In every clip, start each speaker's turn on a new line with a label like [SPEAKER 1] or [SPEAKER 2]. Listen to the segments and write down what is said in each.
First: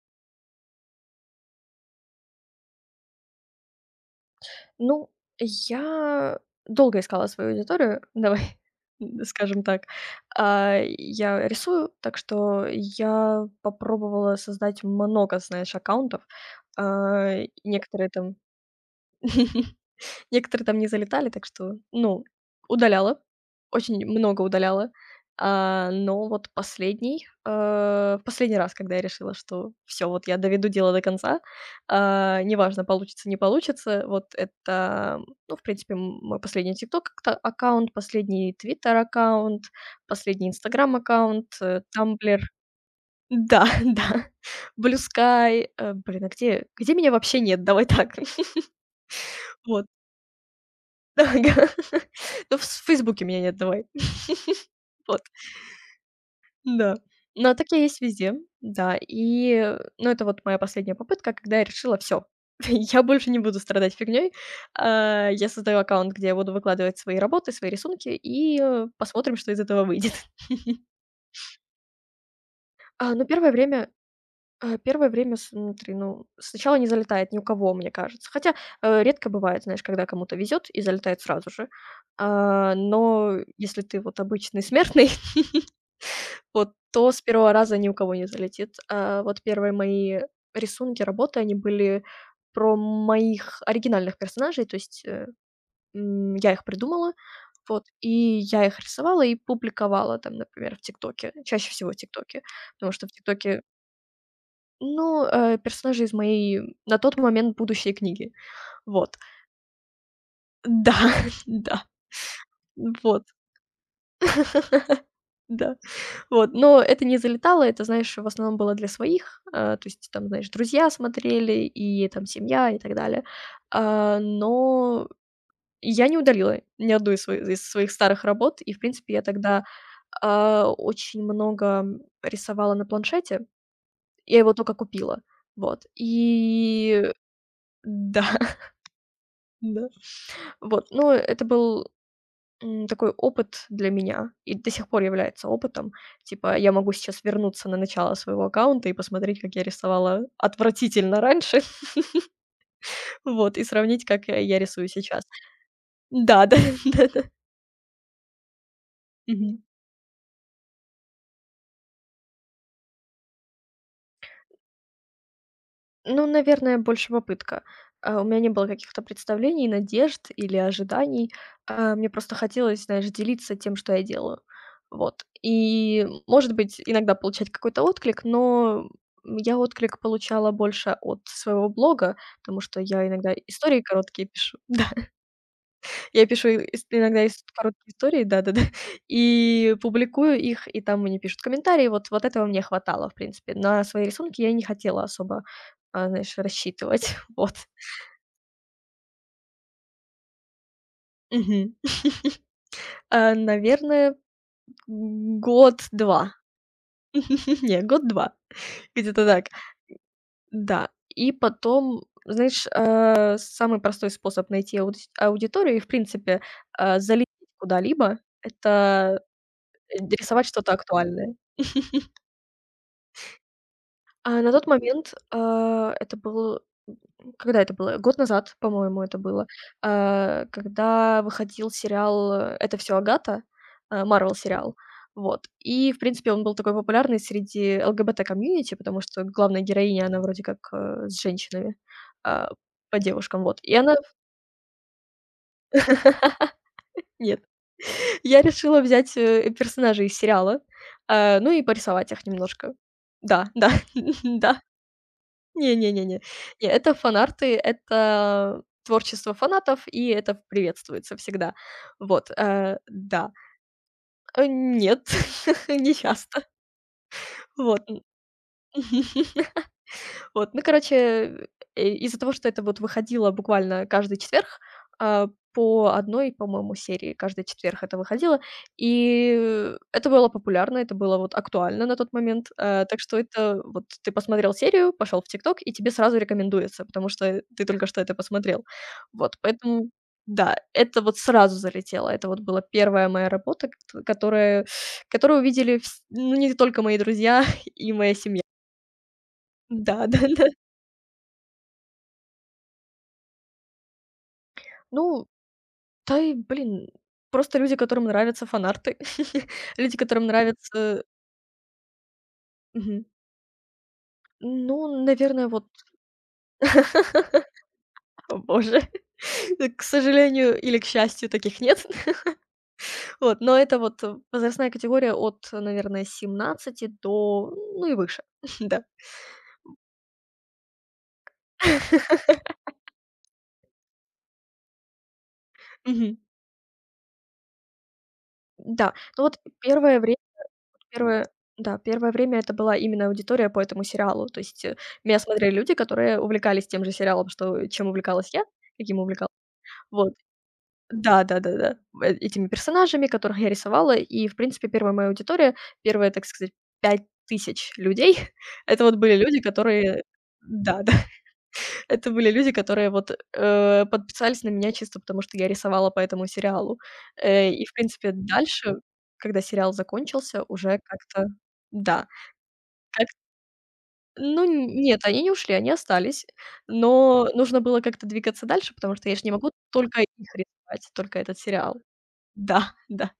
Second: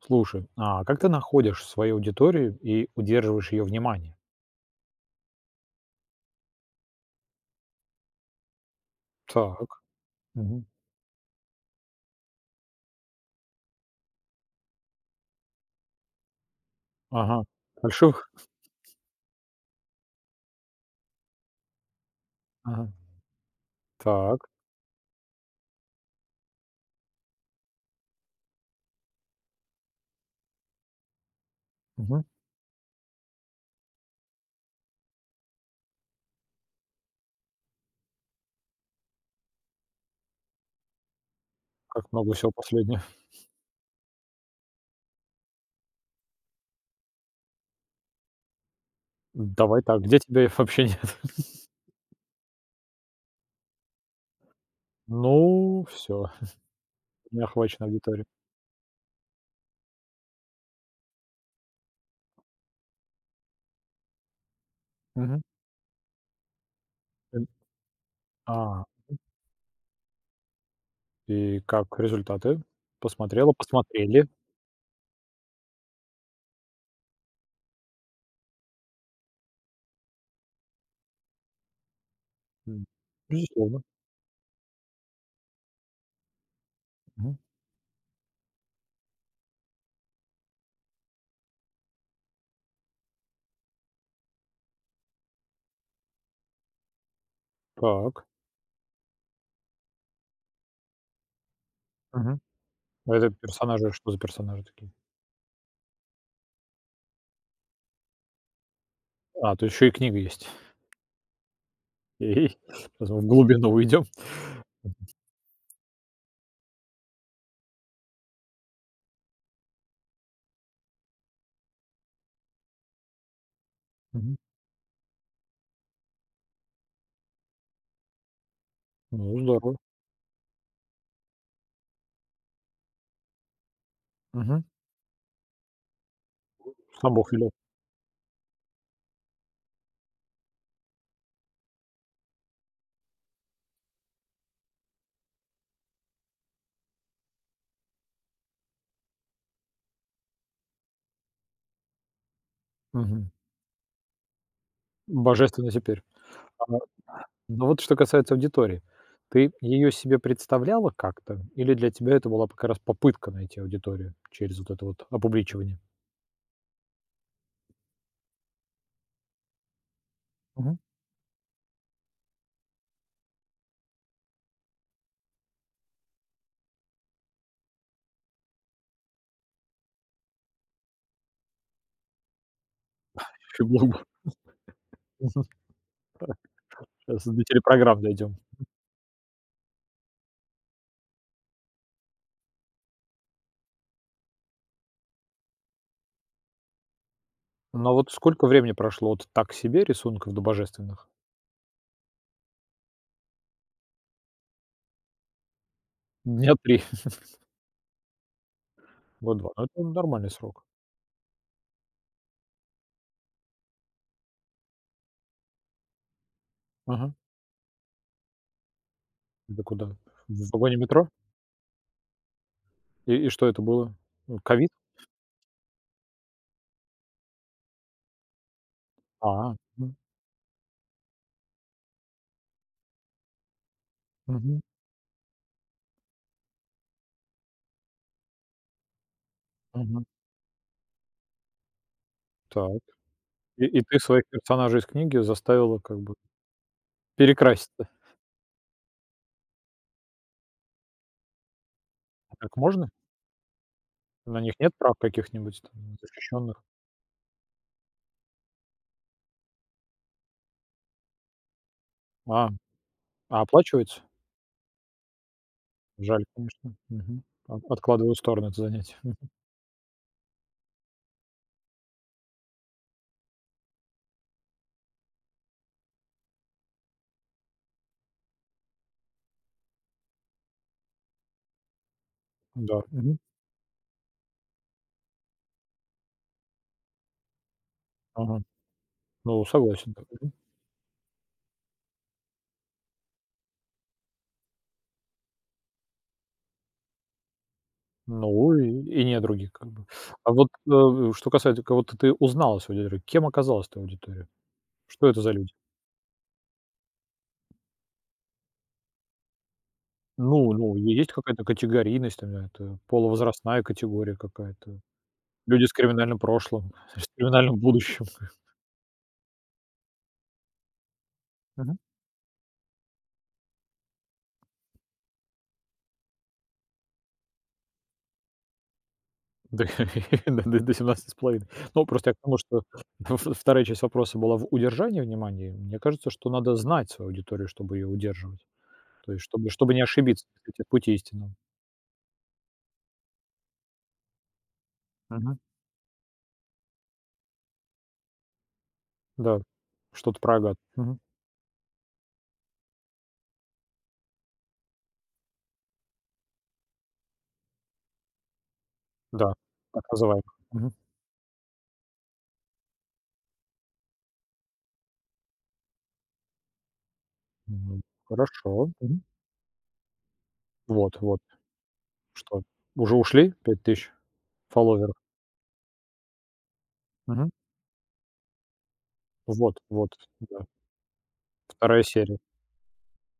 [SPEAKER 1] Слушай, а как ты находишь свою аудиторию и удерживаешь ее внимание?
[SPEAKER 2] Ну, я долго искала свою аудиторию, давай, скажем
[SPEAKER 1] Так,
[SPEAKER 2] так.
[SPEAKER 1] мгм,
[SPEAKER 2] Я рисую, так что я попробовала создать много, знаешь, аккаунтов. А,
[SPEAKER 1] ага,
[SPEAKER 2] некоторые
[SPEAKER 1] больших,
[SPEAKER 2] там Некоторые там не залетали, так что, ну,
[SPEAKER 1] ага,
[SPEAKER 2] удаляла, очень
[SPEAKER 1] так,
[SPEAKER 2] много удаляла. Но вот последний, последний раз, когда я решила, что все, вот я доведу дело до конца,
[SPEAKER 1] мгм.
[SPEAKER 2] неважно, получится, не получится, вот это, ну, в принципе, мой последний "Тикток" аккаунт, последний "Твиттер" аккаунт, последний "Инстаграм" аккаунт,
[SPEAKER 1] Как много
[SPEAKER 2] "Тамблер".
[SPEAKER 1] всего последнего.
[SPEAKER 2] Да, да, "Блю Скай". Блин, а где меня вообще нет? Давай так.
[SPEAKER 1] Давай
[SPEAKER 2] Вот.
[SPEAKER 1] так, где тебя вообще нет?
[SPEAKER 2] Да, га. Ну, в "Фейсбуке" меня нет, давай. Вот,
[SPEAKER 1] Ну, все,
[SPEAKER 2] да.
[SPEAKER 1] не
[SPEAKER 2] Но так я
[SPEAKER 1] охвачена
[SPEAKER 2] есть
[SPEAKER 1] аудитория.
[SPEAKER 2] везде, да. И, ну, это вот моя последняя попытка, когда я решила: всё, я больше не буду страдать фигней.
[SPEAKER 1] Мгм.
[SPEAKER 2] Я создаю аккаунт, где я буду выкладывать свои
[SPEAKER 1] Эн
[SPEAKER 2] работы, свои рисунки, и,
[SPEAKER 1] а,
[SPEAKER 2] посмотрим, что из этого выйдет.
[SPEAKER 1] и как результаты?
[SPEAKER 2] А, ну,
[SPEAKER 1] Посмотрела,
[SPEAKER 2] первое время
[SPEAKER 1] посмотрели.
[SPEAKER 2] Первое время смотри, ну, сначала не залетает ни у кого, мне кажется. Хотя, редко бывает, знаешь, когда кому-то везет и залетает сразу же.
[SPEAKER 1] М,
[SPEAKER 2] Но если
[SPEAKER 1] безусловно.
[SPEAKER 2] ты вот обычный смертный, вот, то с
[SPEAKER 1] Мгм.
[SPEAKER 2] первого раза ни у кого не залетит. Вот первые мои рисунки, работы, они были про моих оригинальных персонажей, то есть, я их придумала, вот, и
[SPEAKER 1] Так,
[SPEAKER 2] я их рисовала и публиковала там, например, в "Тиктоке", чаще всего в
[SPEAKER 1] мгм.
[SPEAKER 2] "Тиктоке", потому что в
[SPEAKER 1] А это
[SPEAKER 2] "Тиктоке"
[SPEAKER 1] персонажи, что за персонажи такие?
[SPEAKER 2] Ну, персонажи из моей на тот момент будущей книги. Вот.
[SPEAKER 1] А, тут еще и книга есть.
[SPEAKER 2] Да, да.
[SPEAKER 1] Эй, в
[SPEAKER 2] Вот.
[SPEAKER 1] глубину уйдем.
[SPEAKER 2] Да, вот. Но это не залетало, это, знаешь, в основном было для своих. То есть там, знаешь, друзья смотрели, и там семья, и так далее.
[SPEAKER 1] Мгм.
[SPEAKER 2] Но я не удалила ни одну из своих старых работ. И, в принципе, я
[SPEAKER 1] Ну,
[SPEAKER 2] тогда,
[SPEAKER 1] здорово.
[SPEAKER 2] очень много рисовала на планшете. Я его
[SPEAKER 1] Мгм.
[SPEAKER 2] только купила. Вот. И
[SPEAKER 1] Сам Бог велел.
[SPEAKER 2] да, да. Вот, ну, это был, такой опыт для меня и до сих пор является опытом. Типа, я могу сейчас вернуться на начало своего аккаунта и посмотреть, как я рисовала отвратительно раньше,
[SPEAKER 1] Мгм.
[SPEAKER 2] вот, и сравнить, как я рисую сейчас.
[SPEAKER 1] Божественно теперь.
[SPEAKER 2] Да, да,
[SPEAKER 1] А,
[SPEAKER 2] да-да.
[SPEAKER 1] ну вот что касается аудитории. Ты ее себе представляла как-то или для тебя это была как раз попытка найти аудиторию через вот это вот опубличивание?
[SPEAKER 2] Ну, наверное, больше попытка. У меня не было каких-то представлений, надежд или
[SPEAKER 1] Мгм.
[SPEAKER 2] ожиданий. Мне просто хотелось, знаешь, делиться тем, что я делаю. Вот. И, может быть, иногда получать какой-то отклик, но я отклик получала больше от своего блога, потому что я иногда
[SPEAKER 1] Фи
[SPEAKER 2] истории
[SPEAKER 1] блогу.
[SPEAKER 2] короткие пишу. Я пишу ис иногда
[SPEAKER 1] Щас до
[SPEAKER 2] ис короткие
[SPEAKER 1] телепрограмм
[SPEAKER 2] истории,
[SPEAKER 1] дойдем.
[SPEAKER 2] да-да-да, и публикую их, и там мне пишут комментарии. Вот этого мне хватало, в принципе. На свои рисунки я не хотела особо, знаешь, рассчитывать. Вот.
[SPEAKER 1] Но вот сколько времени прошло от "так себе" рисунков до "божественных"?
[SPEAKER 2] Мгм. Наверное, год-два.
[SPEAKER 1] Дня 3,
[SPEAKER 2] Не, год-два. Где-то
[SPEAKER 1] вот
[SPEAKER 2] так.
[SPEAKER 1] 2. Ну, это нормальный срок.
[SPEAKER 2] Да. И потом, знаешь, самый простой способ найти аудис аудиторию и, в принципе,
[SPEAKER 1] Ага.
[SPEAKER 2] залететь куда-либо- это
[SPEAKER 1] Это куда?
[SPEAKER 2] рисовать
[SPEAKER 1] В
[SPEAKER 2] что-то
[SPEAKER 1] вагоне метро?
[SPEAKER 2] актуальное.
[SPEAKER 1] И что это было? Ну,
[SPEAKER 2] На тот
[SPEAKER 1] Ковид?
[SPEAKER 2] момент, это был м, когда это было? Год назад, по-моему, это было,
[SPEAKER 1] А, м,
[SPEAKER 2] когда выходил сериал, "Это все Агата", Марвел
[SPEAKER 1] мгм,
[SPEAKER 2] сериал. Вот. И, в принципе, он был такой популярный среди ЛГБТ-комьюнити, потому что главная
[SPEAKER 1] мгм.
[SPEAKER 2] героиня, она вроде как, с женщинами, а,
[SPEAKER 1] Так.
[SPEAKER 2] по девушкам, вот.
[SPEAKER 1] И
[SPEAKER 2] И
[SPEAKER 1] и
[SPEAKER 2] она
[SPEAKER 1] ты своих персонажей из книги заставила как бы
[SPEAKER 2] нет.
[SPEAKER 1] перекраситься.
[SPEAKER 2] Я решила взять, персонажей из сериала, ну и порисовать их
[SPEAKER 1] Так
[SPEAKER 2] немножко.
[SPEAKER 1] можно?
[SPEAKER 2] Да, да,
[SPEAKER 1] На них
[SPEAKER 2] да.
[SPEAKER 1] нет прав каких-нибудь
[SPEAKER 2] Не не
[SPEAKER 1] там
[SPEAKER 2] не не.
[SPEAKER 1] защищенных?
[SPEAKER 2] Не, это фанарты, это творчество фанатов, и это приветствуется всегда. Вот,
[SPEAKER 1] А,
[SPEAKER 2] да.
[SPEAKER 1] а, оплачивается?
[SPEAKER 2] Нет, не
[SPEAKER 1] Жаль,
[SPEAKER 2] часто.
[SPEAKER 1] конечно. Мгм. От
[SPEAKER 2] Вот,
[SPEAKER 1] откладываю в сторону это занятие. М,
[SPEAKER 2] вот, ну, короче, из-за того, что это вот выходило буквально каждый четверг, по одной, по-моему, серии каждый четверг это выходило, и это было популярно, это было вот актуально на тот момент.
[SPEAKER 1] да.
[SPEAKER 2] Так
[SPEAKER 1] Мгм.
[SPEAKER 2] что это вот ты посмотрел серию, пошел в "Тикток", и тебе сразу рекомендуется, потому что ты только что это
[SPEAKER 1] Ага.
[SPEAKER 2] посмотрел. Вот,
[SPEAKER 1] Ну,
[SPEAKER 2] поэтому
[SPEAKER 1] согласен. Мгм.
[SPEAKER 2] да, это вот сразу залетело. Это вот была первая моя работа, кт которая которую увидели вс ну, не только мои друзья и моя семья.
[SPEAKER 1] Ну и не других, как бы.
[SPEAKER 2] Да,
[SPEAKER 1] А вот,
[SPEAKER 2] да-да.
[SPEAKER 1] что касается кого ты узнала свою аудиторию, кем оказалась твоя аудитория? Что это
[SPEAKER 2] Ну,
[SPEAKER 1] за люди?
[SPEAKER 2] Да и, блин, просто люди, которым нравятся фанарты, люди, которым
[SPEAKER 1] Ну,
[SPEAKER 2] нравятся
[SPEAKER 1] есть какая-то категорийность, там, да, это
[SPEAKER 2] Мгм.
[SPEAKER 1] полувозрастная категория какая-то,
[SPEAKER 2] Ну, наверное, вот,
[SPEAKER 1] люди с криминальным прошлым, с криминальным будущим?
[SPEAKER 2] о боже, к сожалению или к счастью, таких
[SPEAKER 1] Мгм.
[SPEAKER 2] нет. Вот, но это вот возрастная категория от, наверное, 17 до, ну, и выше. Да.
[SPEAKER 1] До до 17 с половиной. Ну, просто я к тому, что в вторая часть вопроса была в удержании внимания. Мне кажется,
[SPEAKER 2] Мгм.
[SPEAKER 1] что надо знать свою аудиторию, чтобы ее удерживать.
[SPEAKER 2] Да.
[SPEAKER 1] То есть
[SPEAKER 2] Ну вот
[SPEAKER 1] чтобы не
[SPEAKER 2] первое время
[SPEAKER 1] ошибиться, так сказать, в пути
[SPEAKER 2] первое
[SPEAKER 1] истинном.
[SPEAKER 2] да, первое время это была именно аудитория по этому сериалу. То есть, меня
[SPEAKER 1] Мгм.
[SPEAKER 2] смотрели люди, которые увлекались тем же сериалом, что чем увлекалась я, каким увлекалась.
[SPEAKER 1] Да.
[SPEAKER 2] Вот.
[SPEAKER 1] Что-то про агат. Мгм.
[SPEAKER 2] Да, да-да-да, этими персонажами, которых я рисовала. И, в принципе, первая моя аудитория, первые, так сказать, 5000 людей, это вот были
[SPEAKER 1] Да,
[SPEAKER 2] люди,
[SPEAKER 1] так
[SPEAKER 2] которые
[SPEAKER 1] называемых. Мгм.
[SPEAKER 2] да, да, это были люди, которые вот, подписались на меня чисто потому, что я рисовала по этому сериалу. И, в
[SPEAKER 1] Ну,
[SPEAKER 2] принципе,
[SPEAKER 1] хорошо.
[SPEAKER 2] дальше,
[SPEAKER 1] Мгм.
[SPEAKER 2] когда сериал закончился, уже
[SPEAKER 1] Вот, вот.
[SPEAKER 2] как-то да,
[SPEAKER 1] Что, уже
[SPEAKER 2] как
[SPEAKER 1] ушли 5000
[SPEAKER 2] ну,
[SPEAKER 1] фолловеров?
[SPEAKER 2] нет, они не ушли, они остались, но
[SPEAKER 1] Мгм.
[SPEAKER 2] нужно было как-то двигаться дальше, потому что я же не могу
[SPEAKER 1] Вот, вот,
[SPEAKER 2] только их
[SPEAKER 1] да.
[SPEAKER 2] рисовать, только этот сериал.
[SPEAKER 1] 2 серия.
[SPEAKER 2] Да, да.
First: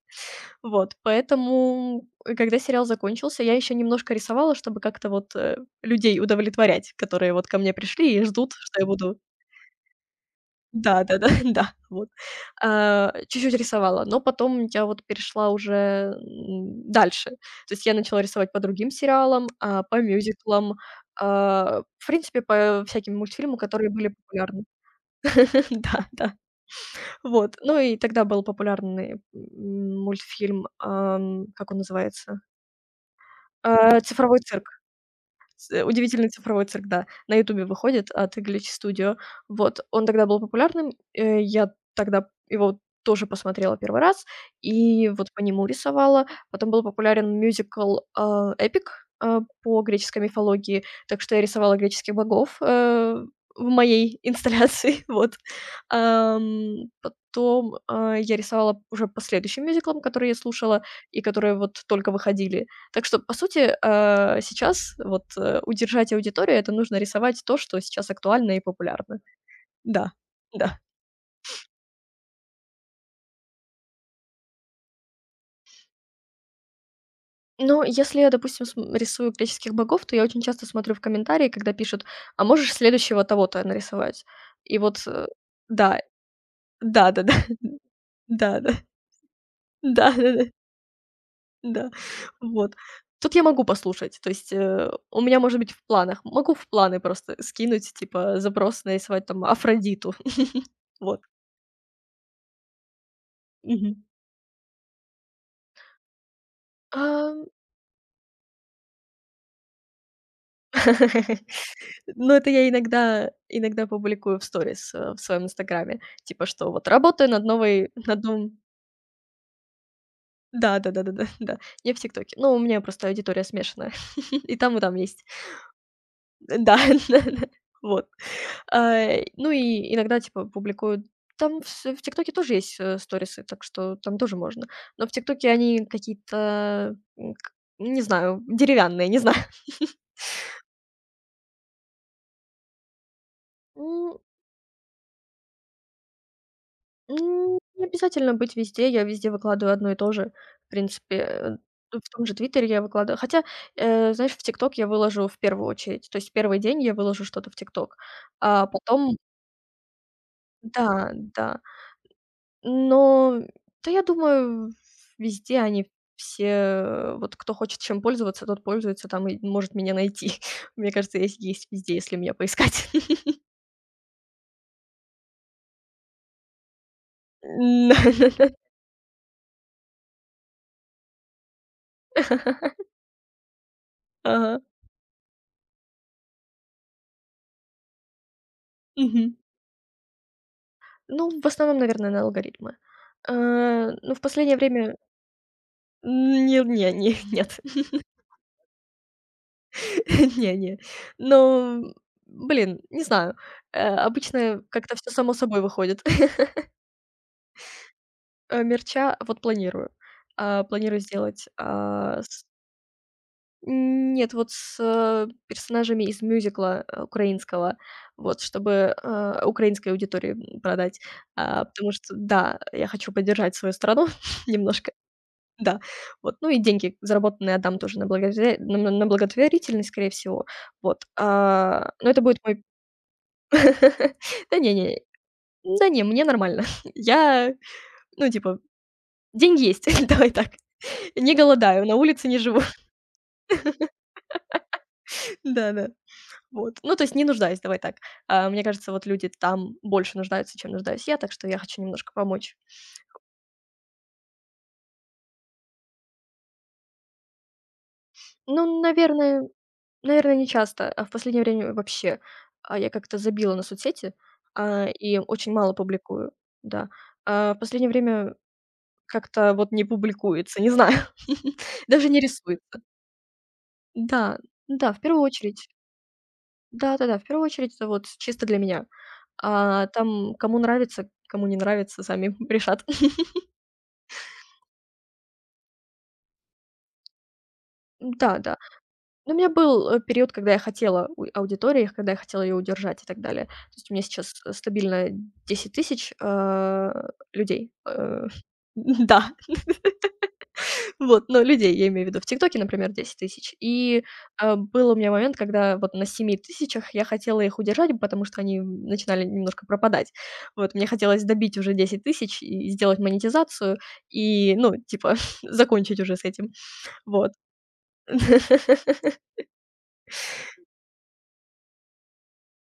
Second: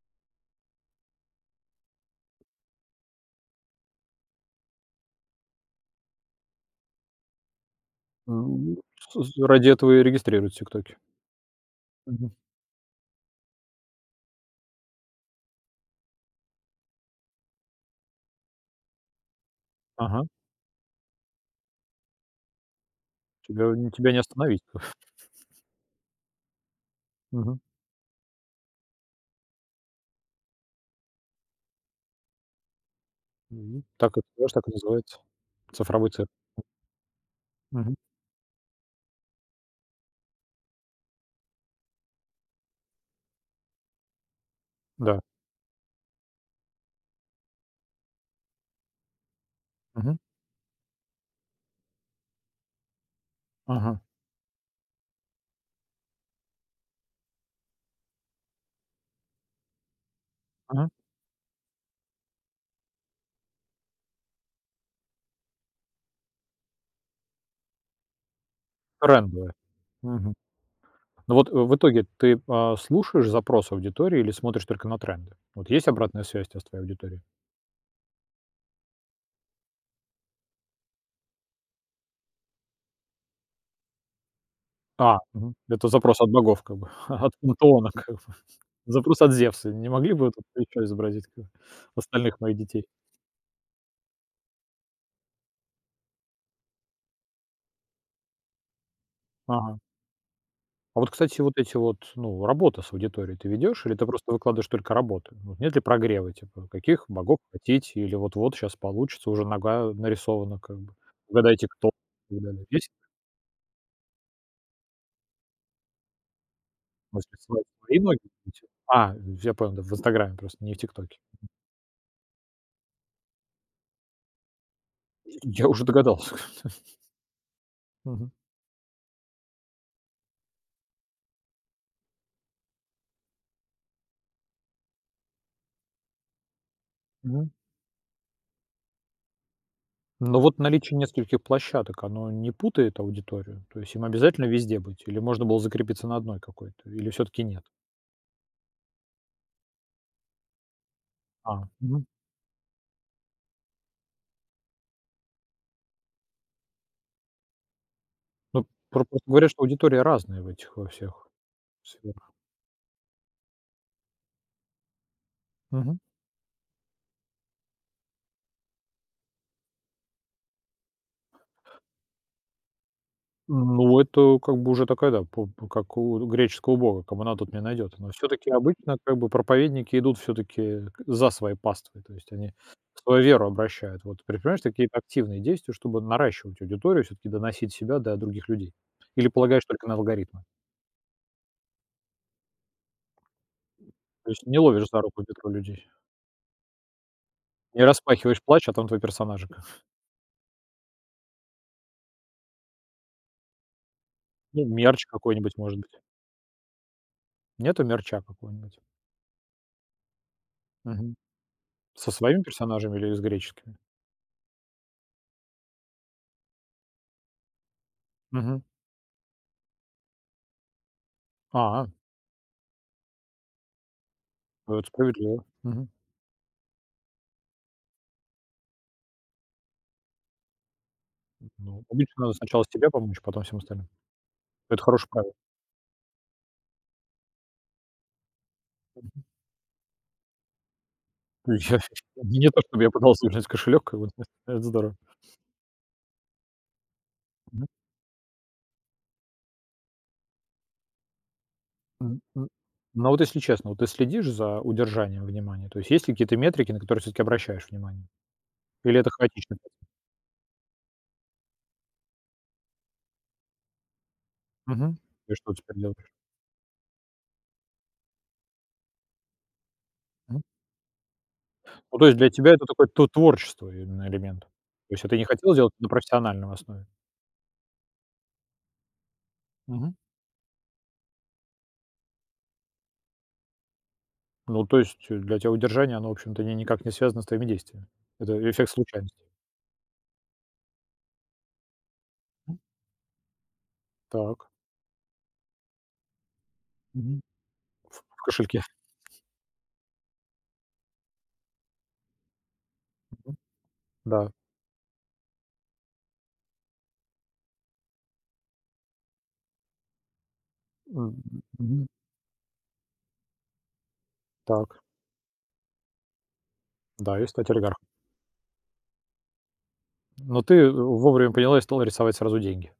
[SPEAKER 2] Вот, поэтому, когда сериал закончился, я еще немножко рисовала, чтобы как-то вот, людей удовлетворять, которые вот ко мне пришли и ждут,
[SPEAKER 1] М,
[SPEAKER 2] что я буду
[SPEAKER 1] с ради этого и регистрируют в "Тиктоке".
[SPEAKER 2] Да-да-да, да, да, да, вот.
[SPEAKER 1] Мгм.
[SPEAKER 2] Чуть-чуть рисовала, но потом я вот перешла уже, дальше. То есть я начала рисовать по другим сериалам, по
[SPEAKER 1] Ага.
[SPEAKER 2] мюзиклам, в принципе, по всяким мультфильмам,
[SPEAKER 1] Тебя не
[SPEAKER 2] которые были
[SPEAKER 1] тебя не остановить.
[SPEAKER 2] популярны. Да, да. Вот.
[SPEAKER 1] Мгм.
[SPEAKER 2] Ну и тогда был популярный, мультфильм, как он называется?
[SPEAKER 1] Мгм. Так это
[SPEAKER 2] "Цифровой
[SPEAKER 1] тоже так
[SPEAKER 2] цирк",
[SPEAKER 1] и называется.
[SPEAKER 2] ц
[SPEAKER 1] Цифровой цирк.
[SPEAKER 2] "Удивительный цифровой цирк", да. На "Ютубе"
[SPEAKER 1] Мгм.
[SPEAKER 2] выходит от Glitch Studio. Вот, он тогда был популярным, я тогда его тоже посмотрела первый раз и
[SPEAKER 1] Да.
[SPEAKER 2] вот по нему рисовала. Потом был популярен мюзикл, "Эпик", по
[SPEAKER 1] Мгм.
[SPEAKER 2] греческой мифологии, так что я рисовала греческих богов, в
[SPEAKER 1] Ага.
[SPEAKER 2] моей инсталляции, вот. Потом, я рисовала уже по следующим мюзиклам, которые я слушала
[SPEAKER 1] Ага.
[SPEAKER 2] и которые вот только выходили. Так что, по сути, сейчас вот, удержать аудиторию- это нужно рисовать то, что сейчас актуально и популярно.
[SPEAKER 1] Трендовая.
[SPEAKER 2] Да,
[SPEAKER 1] Мгм.
[SPEAKER 2] да.
[SPEAKER 1] Ну вот, в итоге ты, слушаешь запрос аудитории или смотришь только на тренды? Вот есть обратная связь у тя с твоей аудиторией?
[SPEAKER 2] Но если я, допустим, см рисую греческих богов, то я очень часто смотрю в комментарии, когда пишут: "А можешь следующего того-то нарисовать?" И вот,
[SPEAKER 1] А, мгм. Это
[SPEAKER 2] да,
[SPEAKER 1] запрос от богов как бы, от
[SPEAKER 2] да-да-да,
[SPEAKER 1] пантеона как бы.
[SPEAKER 2] да-да, да-да-да,
[SPEAKER 1] Запрос от Зевса. Не
[SPEAKER 2] да.
[SPEAKER 1] могли
[SPEAKER 2] да,
[SPEAKER 1] бы вы
[SPEAKER 2] да,
[SPEAKER 1] тут
[SPEAKER 2] да,
[SPEAKER 1] еще изобразить, как бы,
[SPEAKER 2] да, да,
[SPEAKER 1] остальных моих
[SPEAKER 2] Вот.
[SPEAKER 1] детей?
[SPEAKER 2] Тут я могу послушать, то есть, у меня, может быть, в планах, могу в планы просто скинуть, типа, запрос нарисовать там
[SPEAKER 1] Ага.
[SPEAKER 2] Афродиту.
[SPEAKER 1] А вот,
[SPEAKER 2] Вот.
[SPEAKER 1] кстати, вот эти вот, ну, работа с аудиторией ты ведешь или
[SPEAKER 2] Мгм.
[SPEAKER 1] ты просто выкладываешь только работы? Вот нет ли прогрева, типа, каких богов
[SPEAKER 2] Ам,
[SPEAKER 1] хотите или вот-вот сейчас получится, уже нога нарисована как бы, угадайте кто
[SPEAKER 2] ну,
[SPEAKER 1] и так
[SPEAKER 2] это
[SPEAKER 1] далее.
[SPEAKER 2] я
[SPEAKER 1] Есть
[SPEAKER 2] иногда публикую в сторис, в своем инстаграме, типа, что вот работаю
[SPEAKER 1] возможность
[SPEAKER 2] над
[SPEAKER 1] рисовать
[SPEAKER 2] новой
[SPEAKER 1] свои ноги?
[SPEAKER 2] над новым
[SPEAKER 1] А, я понял, да, в "Инстаграме" просто, не в
[SPEAKER 2] Да да да да
[SPEAKER 1] "ТикТоке".
[SPEAKER 2] да да, я в "Тиктоке". Ну, у меня просто аудитория смешанная, и там есть.
[SPEAKER 1] Я уже догадался.
[SPEAKER 2] Да, да-да, вот.
[SPEAKER 1] Мгм.
[SPEAKER 2] А, ну и иногда, типа, публикую там вс в "Тиктоке" тоже есть, сторисы, так что там тоже можно. Но в "Тиктоке" они какие-то, м,
[SPEAKER 1] Мгм.
[SPEAKER 2] к не знаю, деревянные, не знаю.
[SPEAKER 1] Но вот наличие нескольких площадок, оно не путает аудиторию? То есть им обязательно везде быть или можно было закрепиться на одной какой-то, или все таки нет?
[SPEAKER 2] Не обязательно быть везде. Я везде выкладываю одно и то же. В принципе,
[SPEAKER 1] А, мгм.
[SPEAKER 2] в том же "Твиттере" я выкладываю. Хотя, знаешь, в "ТикТок" я выложу в первую очередь. То есть первый день я выложу что-то в "ТикТок",
[SPEAKER 1] Ну,
[SPEAKER 2] а
[SPEAKER 1] про
[SPEAKER 2] потом
[SPEAKER 1] просто говорят, что аудитория разная в этих во
[SPEAKER 2] да,
[SPEAKER 1] всех
[SPEAKER 2] да.
[SPEAKER 1] сферах.
[SPEAKER 2] Но, да, я думаю, везде они
[SPEAKER 1] Мгм.
[SPEAKER 2] все, вот кто хочет чем пользоваться, тот пользуется там и может меня найти. Мне кажется, есть везде, если меня поискать.
[SPEAKER 1] Ну, это как бы уже такая, да, по как у греческого бога, кому она тут не найдет. Но все
[SPEAKER 2] да-да-да.
[SPEAKER 1] таки обычно как бы проповедники идут все-таки за своей паствой, то есть они свою веру обращают. Вот предпринимаешь
[SPEAKER 2] Ага.
[SPEAKER 1] такие активные действия, чтобы наращивать аудиторию, все-таки доносить себя до других людей? Или
[SPEAKER 2] Мгм.
[SPEAKER 1] полагаешь только на алгоритмы?
[SPEAKER 2] Ну, в основном, наверное, на алгоритмы. Ну, в
[SPEAKER 1] То есть
[SPEAKER 2] последнее
[SPEAKER 1] не ловишь
[SPEAKER 2] время
[SPEAKER 1] за руку Петру людей,
[SPEAKER 2] не не не нет.
[SPEAKER 1] не распахиваешь плащ, а там твой персонажик.
[SPEAKER 2] Не не. Но, блин, не знаю. Обычно
[SPEAKER 1] Ну,
[SPEAKER 2] как-то
[SPEAKER 1] мерч
[SPEAKER 2] все само
[SPEAKER 1] какой-нибудь,
[SPEAKER 2] собой
[SPEAKER 1] может быть.
[SPEAKER 2] выходит.
[SPEAKER 1] Нету мерча какого-нибудь?
[SPEAKER 2] Мерча вот планирую. Планирую
[SPEAKER 1] Мгм.
[SPEAKER 2] сделать,
[SPEAKER 1] Со своими
[SPEAKER 2] с
[SPEAKER 1] персонажами или с греческими?
[SPEAKER 2] нет, вот с, персонажами из мюзикла, украинского, вот,
[SPEAKER 1] Мгм.
[SPEAKER 2] чтобы, украинской аудитории, продать.
[SPEAKER 1] А,
[SPEAKER 2] Потому что, да, я хочу поддержать свою страну
[SPEAKER 1] ну, это
[SPEAKER 2] немножко.
[SPEAKER 1] справедливо.
[SPEAKER 2] Да,
[SPEAKER 1] Мгм.
[SPEAKER 2] вот, ну и деньги, заработанные, отдам тоже на благотворительность, скорее всего. Вот,
[SPEAKER 1] Ну,
[SPEAKER 2] но
[SPEAKER 1] обычно
[SPEAKER 2] это
[SPEAKER 1] надо
[SPEAKER 2] будет
[SPEAKER 1] сначала
[SPEAKER 2] мой
[SPEAKER 1] себе помочь, потом всем остальным.
[SPEAKER 2] Да не
[SPEAKER 1] Это
[SPEAKER 2] не,
[SPEAKER 1] хорошее правило.
[SPEAKER 2] да не, мне нормально. Я, ну, типа, деньги есть, давай так. Не голодаю, на улице не
[SPEAKER 1] Я не то
[SPEAKER 2] живу.
[SPEAKER 1] чтобы я пытался вернуть кошелек, как бы, это здорово.
[SPEAKER 2] Да-да. Вот, ну, то есть не нуждаюсь,
[SPEAKER 1] Мгм.
[SPEAKER 2] давай так. Мне кажется, вот люди там больше нуждаются, чем нуждаюсь я, так что я хочу немножко
[SPEAKER 1] М, м.
[SPEAKER 2] помочь.
[SPEAKER 1] Но вот если честно, вот ты следишь за удержанием внимания? То есть есть ли какие-то метрики, на которые всё-таки обращаешь внимание?
[SPEAKER 2] Ну,
[SPEAKER 1] Или это
[SPEAKER 2] наверное
[SPEAKER 1] хаотично?
[SPEAKER 2] Наверное, не часто, а в последнее время вообще. Я как-то забила на соцсети,
[SPEAKER 1] Мгм.
[SPEAKER 2] и
[SPEAKER 1] И
[SPEAKER 2] очень
[SPEAKER 1] что
[SPEAKER 2] мало
[SPEAKER 1] теперь делаешь?
[SPEAKER 2] публикую, да. В последнее время как-то вот не
[SPEAKER 1] Мгм.
[SPEAKER 2] публикуется, не знаю,
[SPEAKER 1] Ну, то
[SPEAKER 2] даже
[SPEAKER 1] есть
[SPEAKER 2] не
[SPEAKER 1] для тебя это
[SPEAKER 2] рисуется.
[SPEAKER 1] такое то творчество именно
[SPEAKER 2] Да,
[SPEAKER 1] элемент.
[SPEAKER 2] да,
[SPEAKER 1] То
[SPEAKER 2] в
[SPEAKER 1] есть это
[SPEAKER 2] первую
[SPEAKER 1] не хотел
[SPEAKER 2] очередь.
[SPEAKER 1] сделать на профессиональном основе?
[SPEAKER 2] Да-да-да, в первую очередь это вот чисто для меня. А
[SPEAKER 1] Мгм.
[SPEAKER 2] там кому нравится, кому не нравится, сами решат.
[SPEAKER 1] Ну, то есть, для тебя удержание, оно, в общем-то, ни никак не связано с твоими действиями. Это
[SPEAKER 2] Да-да.
[SPEAKER 1] эффект случайности.
[SPEAKER 2] Ну, у меня был, период, когда я хотела у аудитории, когда я хотела ее
[SPEAKER 1] М.
[SPEAKER 2] удержать и так далее. То есть у меня сейчас,
[SPEAKER 1] Так.
[SPEAKER 2] стабильно 10 000
[SPEAKER 1] Мгм.
[SPEAKER 2] людей.
[SPEAKER 1] В кошельке,
[SPEAKER 2] Да, вот, но людей, я имею в виду. В "Тиктоке", например, 10 000. И,
[SPEAKER 1] да.
[SPEAKER 2] был у меня момент, когда вот на 7000 я хотела их удержать, потому что они, начинали немножко пропадать. Вот, мне
[SPEAKER 1] М.
[SPEAKER 2] хотелось добить уже
[SPEAKER 1] Мгм.
[SPEAKER 2] 10 000 и сделать монетизацию, и, ну,
[SPEAKER 1] Так.
[SPEAKER 2] типа, закончить уже с этим.
[SPEAKER 1] Да, и
[SPEAKER 2] Вот.
[SPEAKER 1] стать олигархом. Но ты, вовремя поняла и стала рисовать сразу деньги.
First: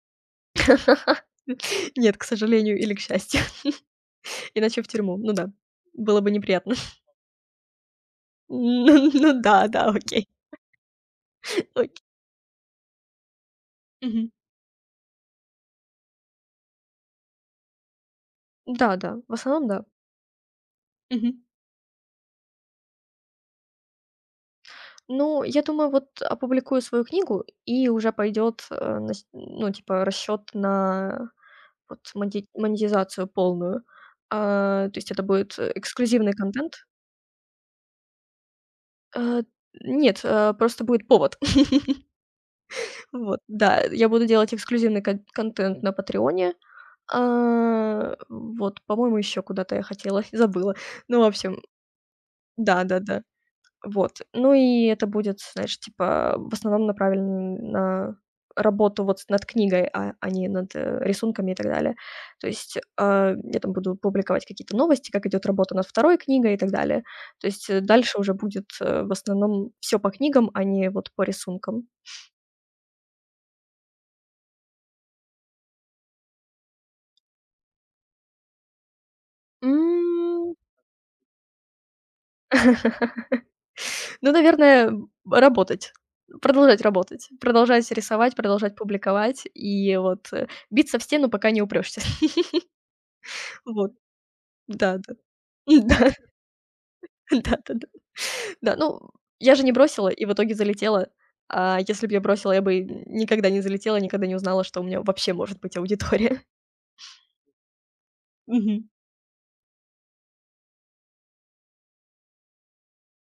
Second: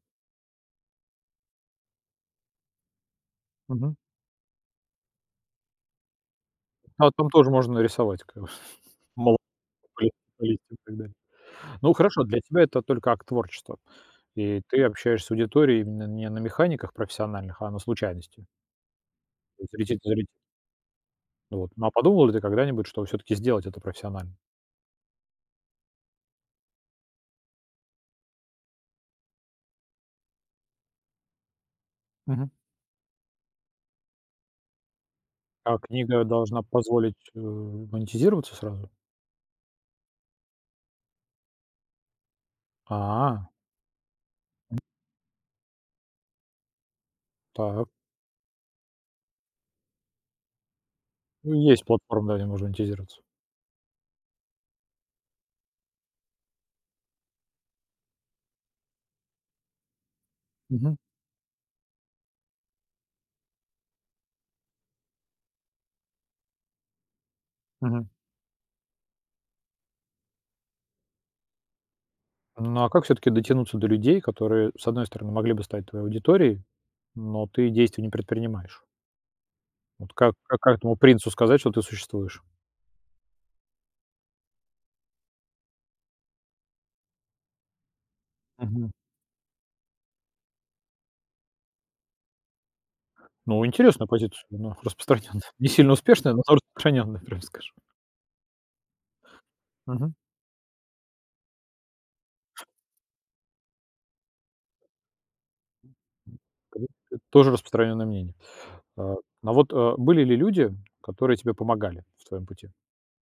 [SPEAKER 2] Нет, к сожалению или к счастью.
[SPEAKER 1] Мгм.
[SPEAKER 2] Иначе в тюрьму. Ну да, было бы неприятно.
[SPEAKER 1] А там тоже можно рисовать, как бы,
[SPEAKER 2] Ну ну
[SPEAKER 1] молоток
[SPEAKER 2] да, да,
[SPEAKER 1] по ли
[SPEAKER 2] окей,
[SPEAKER 1] по листьям и так далее. Ну,
[SPEAKER 2] окей.
[SPEAKER 1] хорошо, для тебя это только акт творчества.
[SPEAKER 2] Мгм.
[SPEAKER 1] И ты общаешься с аудиторией именно не на механиках профессиональных, а на случайности.
[SPEAKER 2] Да-да, в
[SPEAKER 1] То
[SPEAKER 2] основном
[SPEAKER 1] есть
[SPEAKER 2] да.
[SPEAKER 1] летит и залетит.
[SPEAKER 2] Мгм.
[SPEAKER 1] Вот. Ну, а подумал ли ты когда-нибудь, что все таки сделать это профессионально?
[SPEAKER 2] Ну, я думаю, вот опубликую свою книгу, и уже пойдет, нас ну, типа, расчет на вот монти
[SPEAKER 1] Мгм.
[SPEAKER 2] монетизацию полную. То есть это будет,
[SPEAKER 1] А книга
[SPEAKER 2] эксклюзивный
[SPEAKER 1] должна
[SPEAKER 2] контент.
[SPEAKER 1] позволить, монетизироваться сразу?
[SPEAKER 2] Э, нет, просто будет повод. Вот,
[SPEAKER 1] А,
[SPEAKER 2] да, я буду делать эксклюзивный контент на "Патреоне".
[SPEAKER 1] так.
[SPEAKER 2] Вот, по-моему, еще куда-то я хотела, забыла. Ну, в
[SPEAKER 1] Ну,
[SPEAKER 2] общем,
[SPEAKER 1] есть платформа, да, где можно монетизироваться.
[SPEAKER 2] да-да-да. Вот. Ну и это будет, знаешь, типа, в основном направлено на работу вот над книгой, а не над,
[SPEAKER 1] Мгм,
[SPEAKER 2] рисунками и так далее. То есть, я там буду публиковать какие-то новости, как идет работа над второй книгой и так далее. То есть,
[SPEAKER 1] мгм.
[SPEAKER 2] дальше уже будет, в основном все по книгам, а не вот по рисункам.
[SPEAKER 1] Ну, а как все таки дотянуться до людей, которые, с одной стороны, могли бы стать твоей аудиторией, но ты действий не предпринимаешь? Вот как
[SPEAKER 2] М.
[SPEAKER 1] как как этому принцу сказать, что ты существуешь?
[SPEAKER 2] Ну, наверное, работать. Продолжать работать. Продолжать рисовать, продолжать
[SPEAKER 1] Мгм.
[SPEAKER 2] публиковать и вот, биться в стену, пока не упрешься.
[SPEAKER 1] Ну,
[SPEAKER 2] Вот.
[SPEAKER 1] интересная позиция, но
[SPEAKER 2] Да-да.
[SPEAKER 1] распространенная. Не сильно
[SPEAKER 2] Да,
[SPEAKER 1] успешная, но распространенная,
[SPEAKER 2] да-да-да.
[SPEAKER 1] прям
[SPEAKER 2] Да,
[SPEAKER 1] скажем.
[SPEAKER 2] да, да. Да, ну, я же не бросила
[SPEAKER 1] Мгм.
[SPEAKER 2] и в итоге залетела. А если б я бросила, я бы никогда не залетела, никогда не узнала, что у меня вообще может быть аудитория.
[SPEAKER 1] Это тоже распространенное мнение.
[SPEAKER 2] Мгм.
[SPEAKER 1] А, но вот, были ли люди, которые тебе помогали в твоем пути?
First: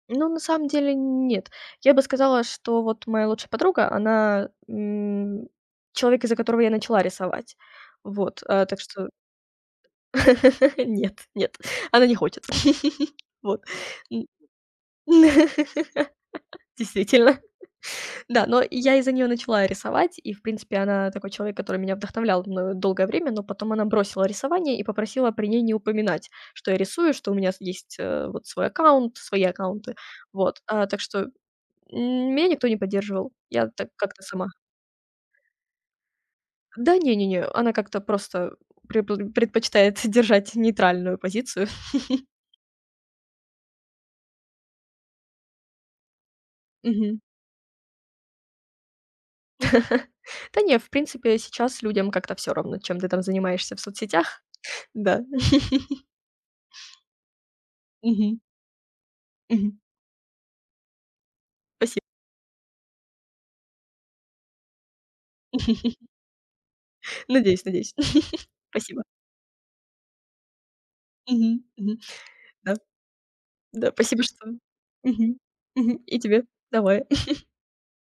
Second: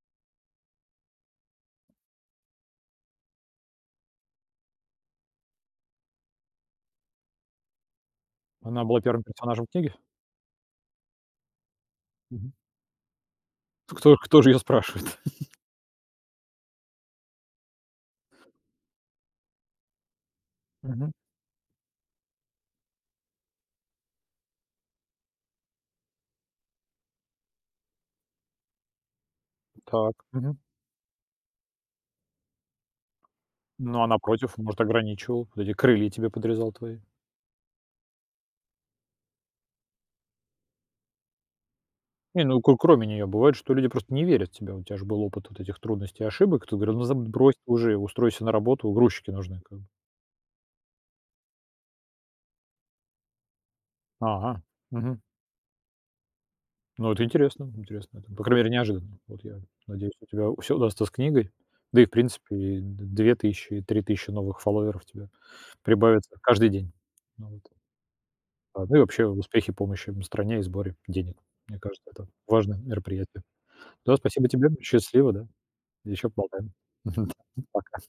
[SPEAKER 2] Ну, на самом деле нет. Я бы сказала, что вот моя лучшая подруга, она, человек, из-за которого я начала рисовать. Вот, так
[SPEAKER 1] Она была
[SPEAKER 2] что
[SPEAKER 1] первым персонажем книги?
[SPEAKER 2] Нет, нет, она не хочет.
[SPEAKER 1] Мгм.
[SPEAKER 2] Вот.
[SPEAKER 1] Кто
[SPEAKER 2] М.
[SPEAKER 1] кто же её спрашивает?
[SPEAKER 2] Действительно. Да, но я из-за нее начала рисовать, и, в принципе, она
[SPEAKER 1] Мгм.
[SPEAKER 2] такой человек, который меня вдохновлял н долгое время, но потом она бросила рисование и попросила при ней не упоминать, что я рисую, что у меня с есть, вот свой аккаунт, свои аккаунты.
[SPEAKER 1] Так. Мгм.
[SPEAKER 2] Вот, так что, меня никто не поддерживал. Я так
[SPEAKER 1] Ну, а
[SPEAKER 2] как-то сама.
[SPEAKER 1] напротив, может, ограничивал, вот эти крылья тебе подрезал
[SPEAKER 2] Да
[SPEAKER 1] твои.
[SPEAKER 2] не, она как-то просто препл предпочитает держать нейтральную позицию.
[SPEAKER 1] Не, ну, кр кроме нее бывает, что люди просто не верят в тебя. У тебя же был опыт вот этих трудностей и ошибок. Тут говорил, "Ну, заб
[SPEAKER 2] Мгм.
[SPEAKER 1] брось ты уже, устройся на работу, грузчики нужны как бы".
[SPEAKER 2] Да не, в принципе, сейчас людям как-то все равно, чем ты там занимаешься в соцсетях.
[SPEAKER 1] Ага. Мгм.
[SPEAKER 2] Да.
[SPEAKER 1] Ну, это интересно, интересно. Это,
[SPEAKER 2] Мгм.
[SPEAKER 1] по крайней мере, неожиданно. Вот я
[SPEAKER 2] Мгм.
[SPEAKER 1] надеюсь, у тебя все удастся с книгой. Да
[SPEAKER 2] Спасибо.
[SPEAKER 1] и, в принципе, и д 2000, и 3000 новых фолловеров тебе прибавится каждый день. Ну
[SPEAKER 2] Надеюсь,
[SPEAKER 1] вот.
[SPEAKER 2] надеюсь.
[SPEAKER 1] А, ну и
[SPEAKER 2] Спасибо.
[SPEAKER 1] вообще успехи, помощи стране и сборе денег.
[SPEAKER 2] Мгм.
[SPEAKER 1] Мне
[SPEAKER 2] Мгм.
[SPEAKER 1] кажется, это
[SPEAKER 2] Да,
[SPEAKER 1] важное мероприятие.
[SPEAKER 2] да,
[SPEAKER 1] Да,
[SPEAKER 2] спасибо, что
[SPEAKER 1] спасибо тебе. Счастливо,
[SPEAKER 2] Мгм.
[SPEAKER 1] да.
[SPEAKER 2] Мгм. И
[SPEAKER 1] Еще
[SPEAKER 2] тебе.
[SPEAKER 1] поболтаем.
[SPEAKER 2] Давай.
[SPEAKER 1] Пока.